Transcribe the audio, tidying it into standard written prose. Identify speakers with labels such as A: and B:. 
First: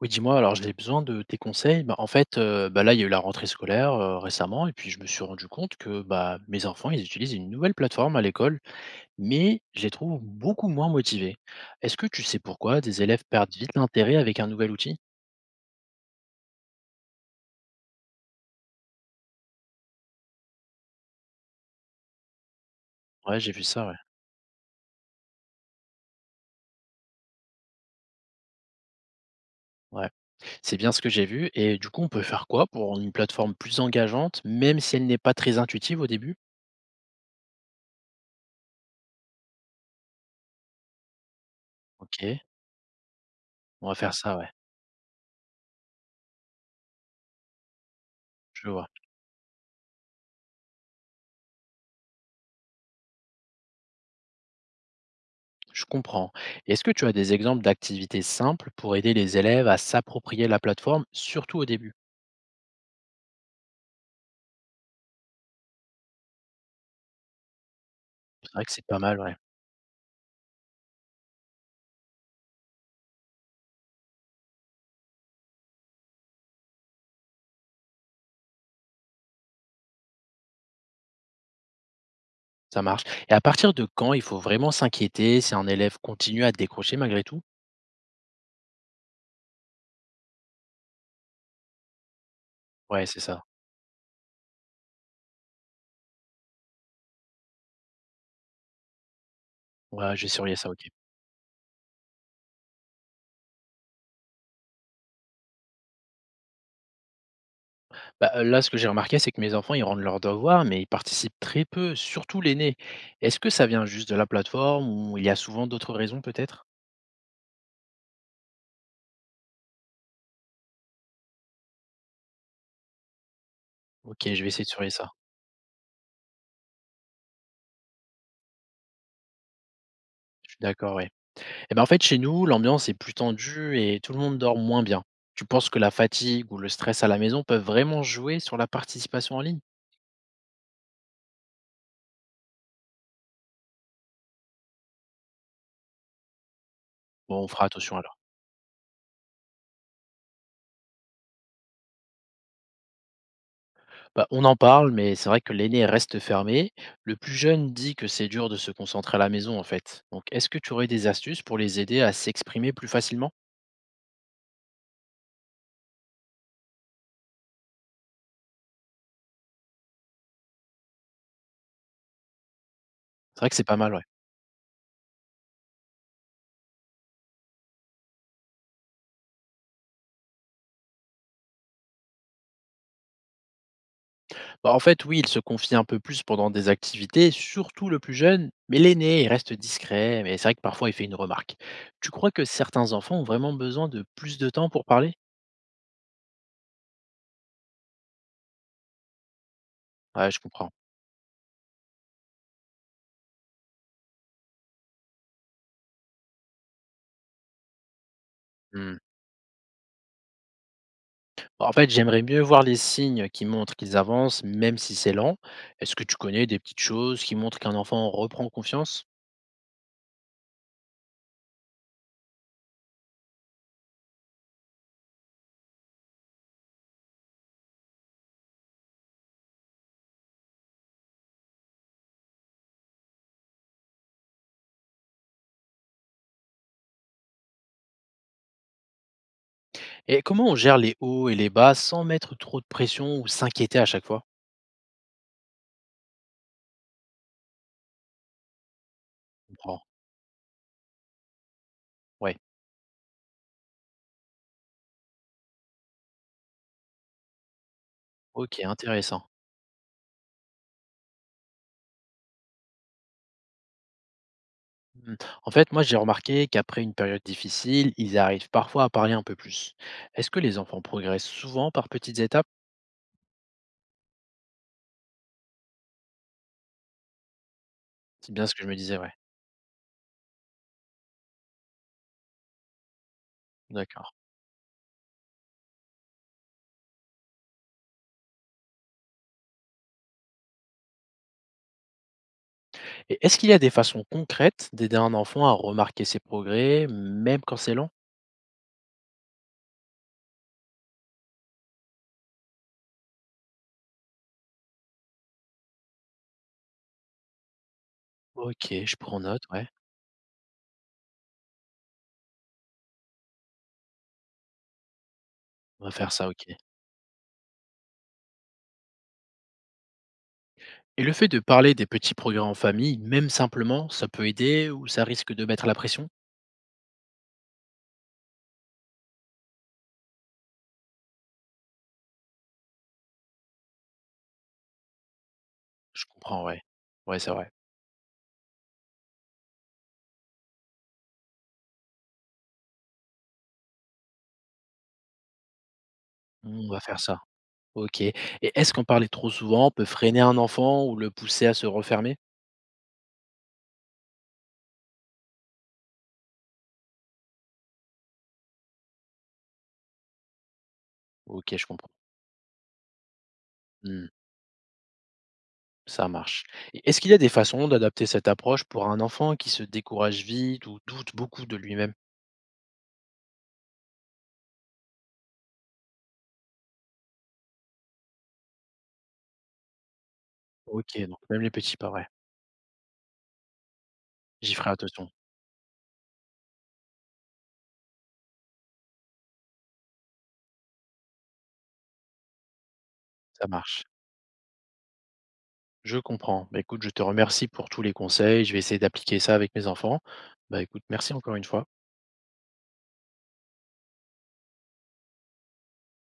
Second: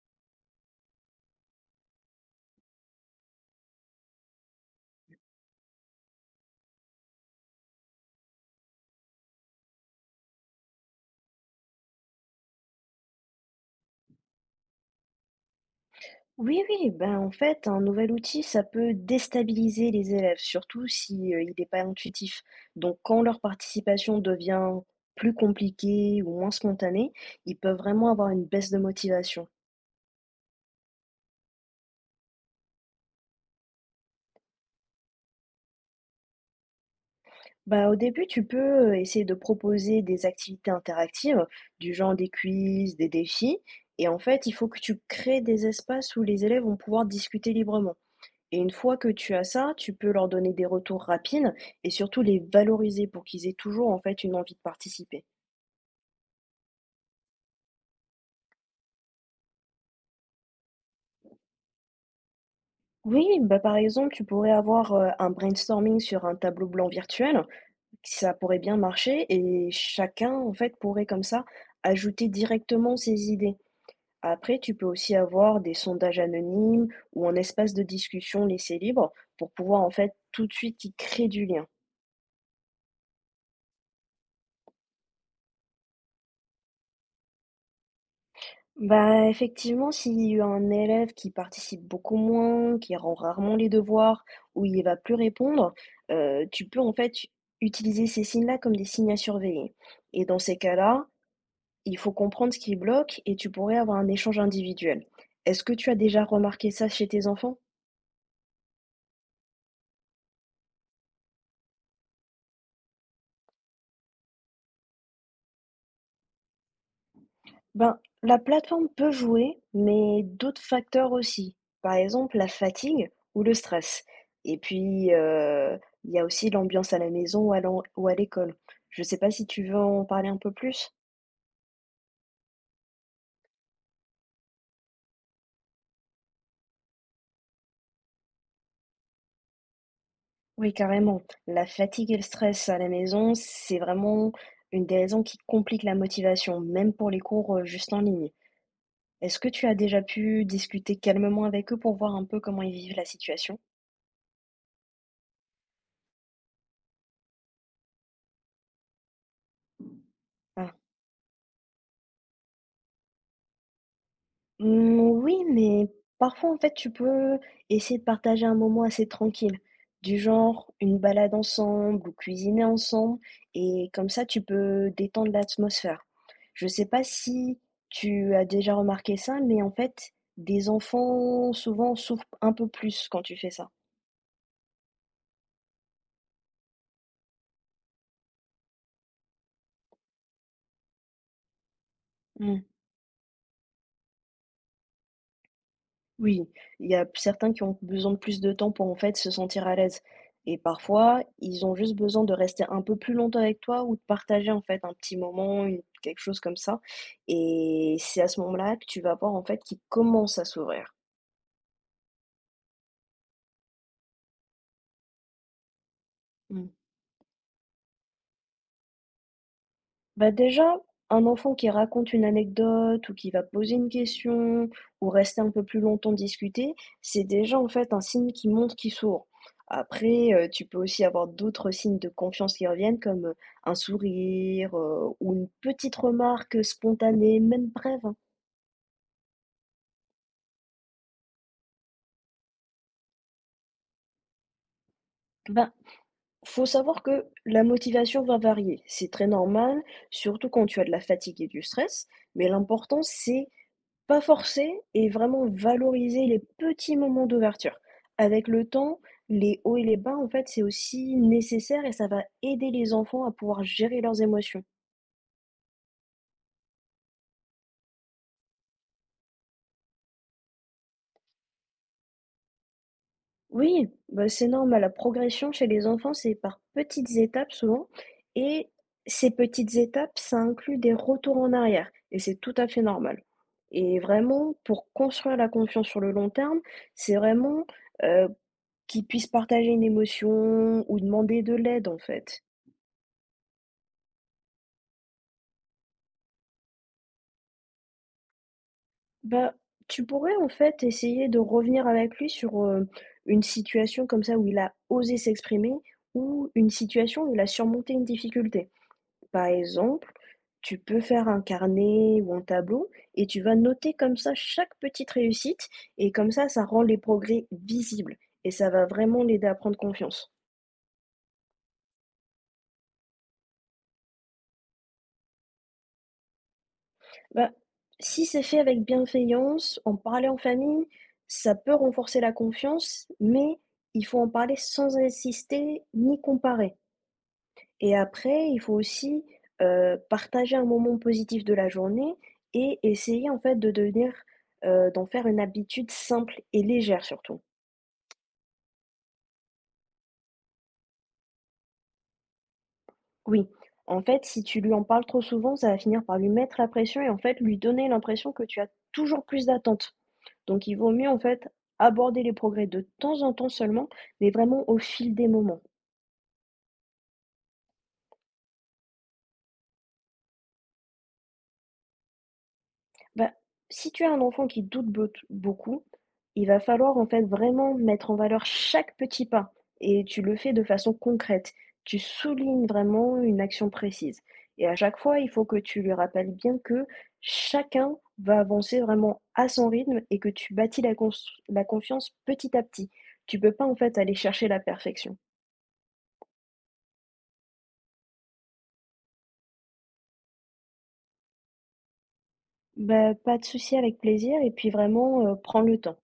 A: Oui, dis-moi, alors j'ai besoin de tes conseils. Bah, en fait, bah, là, il y a eu la rentrée scolaire, récemment et puis je me suis rendu compte que, bah, mes enfants, ils utilisent une nouvelle plateforme à l'école, mais je les trouve beaucoup moins motivés. Est-ce que tu sais pourquoi des élèves perdent vite l'intérêt avec un nouvel outil?
B: Oui, oui, ben, en fait, un nouvel outil, ça peut déstabiliser les élèves, surtout si, il n'est pas intuitif. Donc quand
A: Ouais,
B: leur
A: j'ai vu ça, ouais.
B: participation devient plus compliquée ou moins spontanée, ils peuvent vraiment avoir une baisse de motivation.
A: Ouais. C'est bien ce que j'ai vu et du coup, on peut faire quoi pour rendre une plateforme plus engageante, même si elle n'est pas très intuitive au début?
B: Bah, au début, tu peux, essayer de proposer des activités interactives, du genre des
A: OK,
B: quiz, des défis,
A: on va
B: et
A: faire
B: en
A: ça,
B: fait,
A: ouais,
B: il faut que tu crées des espaces où les élèves vont pouvoir discuter librement. Et
A: je
B: une
A: vois.
B: fois que tu as ça, tu peux leur donner des retours rapides et surtout les valoriser pour qu'ils aient toujours en fait une envie de participer.
A: Je comprends. Est-ce que tu as des exemples d'activités simples pour aider les élèves à s'approprier la plateforme, surtout au début?
B: Oui, bah par exemple, tu pourrais avoir un brainstorming sur un tableau blanc virtuel, ça
A: C'est
B: pourrait
A: vrai que
B: bien
A: c'est pas mal,
B: marcher
A: ouais.
B: et chacun en fait pourrait comme ça ajouter directement ses idées. Après, tu peux aussi avoir des sondages anonymes ou un espace de discussion laissé libre pour pouvoir en fait tout de suite y créer du lien.
A: Ça marche. Et à partir de quand il faut vraiment s'inquiéter si un élève continue à décrocher malgré tout?
B: Bah, effectivement, s'il y a un élève qui participe beaucoup moins, qui
A: Ouais,
B: rend
A: c'est ça.
B: rarement les devoirs, ou il va plus répondre, tu peux en fait utiliser ces signes-là comme des signes à surveiller.
A: Ouais,
B: Et
A: j'ai
B: dans
A: surveillé
B: ces
A: ça, ok.
B: cas-là, il faut comprendre ce qui bloque et tu pourrais avoir un échange individuel. Est-ce que tu as déjà remarqué ça chez tes enfants?
A: Bah, là, ce que j'ai remarqué, c'est que mes enfants, ils rendent leurs devoirs, mais ils participent très peu, surtout l'aîné. Est-ce que ça vient juste de la plateforme ou il y a souvent d'autres raisons peut-être?
B: Ben, la plateforme peut jouer, mais d'autres facteurs aussi. Par exemple, la fatigue ou le stress.
A: Ok, je vais
B: Et
A: essayer de surveiller ça.
B: puis, il y a aussi l'ambiance à la maison ou à ou à l'école. Je ne sais pas si tu veux en parler un
A: Je
B: peu
A: suis d'accord,
B: plus.
A: ouais. Et ben, en fait, chez nous, l'ambiance est plus tendue et tout le monde dort moins bien. Tu penses que la fatigue ou le stress à la maison peuvent vraiment jouer sur la participation en ligne?
B: Oui, carrément. La fatigue et le stress à la maison, c'est vraiment une des raisons qui complique la motivation, même pour les
A: Bon, on
B: cours
A: fera
B: juste
A: attention
B: en
A: alors.
B: ligne. Est-ce que tu as déjà pu discuter calmement avec eux pour voir un peu comment ils vivent la situation?
A: Bah, on en parle, mais c'est vrai que l'aîné reste fermé. Le plus jeune dit que c'est dur de se concentrer à la maison, en fait. Donc, est-ce que tu aurais des astuces pour les aider à s'exprimer plus facilement?
B: Mmh, oui, mais parfois, en fait, tu peux essayer de partager un moment assez tranquille, du genre une balade ensemble ou cuisiner ensemble,
A: C'est vrai que c'est pas
B: et
A: mal, ouais.
B: comme ça, tu peux détendre l'atmosphère. Je sais pas si tu as déjà remarqué ça, mais en fait, des enfants souvent souffrent un peu plus quand tu fais ça.
A: Bah, en fait, oui, il se confie un peu plus pendant des activités, surtout le plus jeune, mais l'aîné, il reste discret, mais c'est vrai que parfois il fait une remarque. Tu crois que certains enfants ont vraiment besoin de plus de temps pour parler?
B: Oui, il y a certains qui ont besoin de plus de temps pour en fait se sentir à l'aise.
A: Ouais, je
B: Et
A: comprends.
B: parfois, ils ont juste besoin de rester un peu plus longtemps avec toi ou de partager en fait un petit moment, quelque chose comme ça. Et c'est à ce moment-là que
A: Hmm.
B: tu vas voir en fait qu'ils commencent à s'ouvrir.
A: Bah, en fait, j'aimerais mieux voir les signes qui montrent qu'ils avancent, même si c'est lent. Est-ce que tu connais des
B: Mmh.
A: petites choses qui montrent qu'un enfant reprend confiance?
B: Bah, déjà, un enfant qui raconte une anecdote ou qui va poser une question ou rester un peu plus longtemps discuter, c'est déjà en fait un signe qui montre qu'il s'ouvre. Après, tu peux aussi avoir d'autres signes de confiance qui reviennent comme, un sourire, ou une petite remarque, spontanée, même brève, hein.
A: Et comment on gère les hauts et les bas sans mettre trop de pression ou s'inquiéter à chaque fois?
B: Ben, faut savoir que la motivation va varier. C'est très
A: Je comprends.
B: normal, surtout quand tu as de la fatigue et du stress,
A: Ouais,
B: mais l'important c'est pas forcer et vraiment valoriser les petits moments d'ouverture. Avec
A: ok,
B: le temps,
A: intéressant.
B: les hauts et les bas, en fait, c'est aussi nécessaire et ça va aider les enfants à pouvoir gérer leurs émotions.
A: Mmh. En fait, moi, j'ai remarqué qu'après une période difficile, ils arrivent parfois à parler un peu plus. Est-ce que les enfants progressent souvent par petites étapes?
B: Oui, bah, c'est normal. La progression chez les enfants, c'est par petites étapes souvent.
A: C'est bien ce que je
B: Et
A: me disais, ouais.
B: ces petites étapes, ça inclut des retours en arrière. Et c'est tout à fait normal. Et
A: D'accord.
B: vraiment, pour construire la confiance sur le long terme, c'est vraiment euh, qu'ils puissent partager une émotion ou demander de l'aide, en fait.
A: Et est-ce qu'il y a des façons concrètes d'aider un enfant à remarquer ses progrès, même quand c'est lent?
B: Bah, tu pourrais en fait essayer de revenir avec lui sur, une situation comme ça où il a osé s'exprimer ou une situation où il a surmonté une
A: Ok,
B: difficulté.
A: je prends note,
B: Par
A: ouais.
B: exemple, tu peux faire un carnet ou un tableau et tu vas noter comme ça chaque petite réussite
A: On va faire
B: et
A: ça,
B: comme
A: ok.
B: ça rend les progrès visibles et ça va vraiment l'aider à prendre confiance.
A: Et le fait de parler des petits progrès en famille, même simplement, ça peut aider ou ça risque de mettre la pression?
B: Bah, si c'est fait avec bienveillance, en parler en famille, ça peut renforcer la confiance, mais il faut en parler sans insister
A: Je
B: ni
A: comprends, ouais.
B: comparer.
A: Ouais, c'est vrai.
B: Et après, il faut aussi partager un moment positif de la journée et essayer en fait de devenir, d'en faire une habitude simple et
A: On va faire
B: légère
A: ça.
B: surtout.
A: Ok. Et est-ce qu'en parler trop souvent peut freiner un enfant ou le pousser à se refermer?
B: Oui, en fait, si tu lui en parles trop souvent, ça va finir par lui mettre la pression et en fait lui donner l'impression que tu as toujours plus d'attentes. Donc il vaut mieux en fait
A: OK, je comprends.
B: aborder les progrès de temps en temps seulement,
A: Mmh,
B: mais vraiment au fil des moments.
A: ça marche. Et est-ce qu'il y a des façons d'adapter cette approche pour un enfant qui se décourage vite ou doute beaucoup de lui-même?
B: Bah, si tu as un enfant qui beaucoup, il va falloir en fait vraiment mettre en valeur chaque petit pas et tu le fais de façon
A: OK, donc même les
B: concrète.
A: petits pas,
B: Tu
A: ouais.
B: soulignes vraiment une action précise.
A: J'y
B: Et
A: ferai
B: à chaque
A: attention,
B: fois, il faut que tu lui rappelles bien que chacun va avancer vraiment à son rythme et que tu bâtis la confiance petit à petit. Tu
A: ça
B: peux pas en
A: marche.
B: fait aller chercher la perfection.
A: Je comprends. Bah, écoute, je te remercie pour tous les conseils. Je vais essayer d'appliquer ça avec mes enfants. Bah, écoute, merci encore une fois.
B: Bah, pas de souci, avec plaisir et puis vraiment, prends le temps.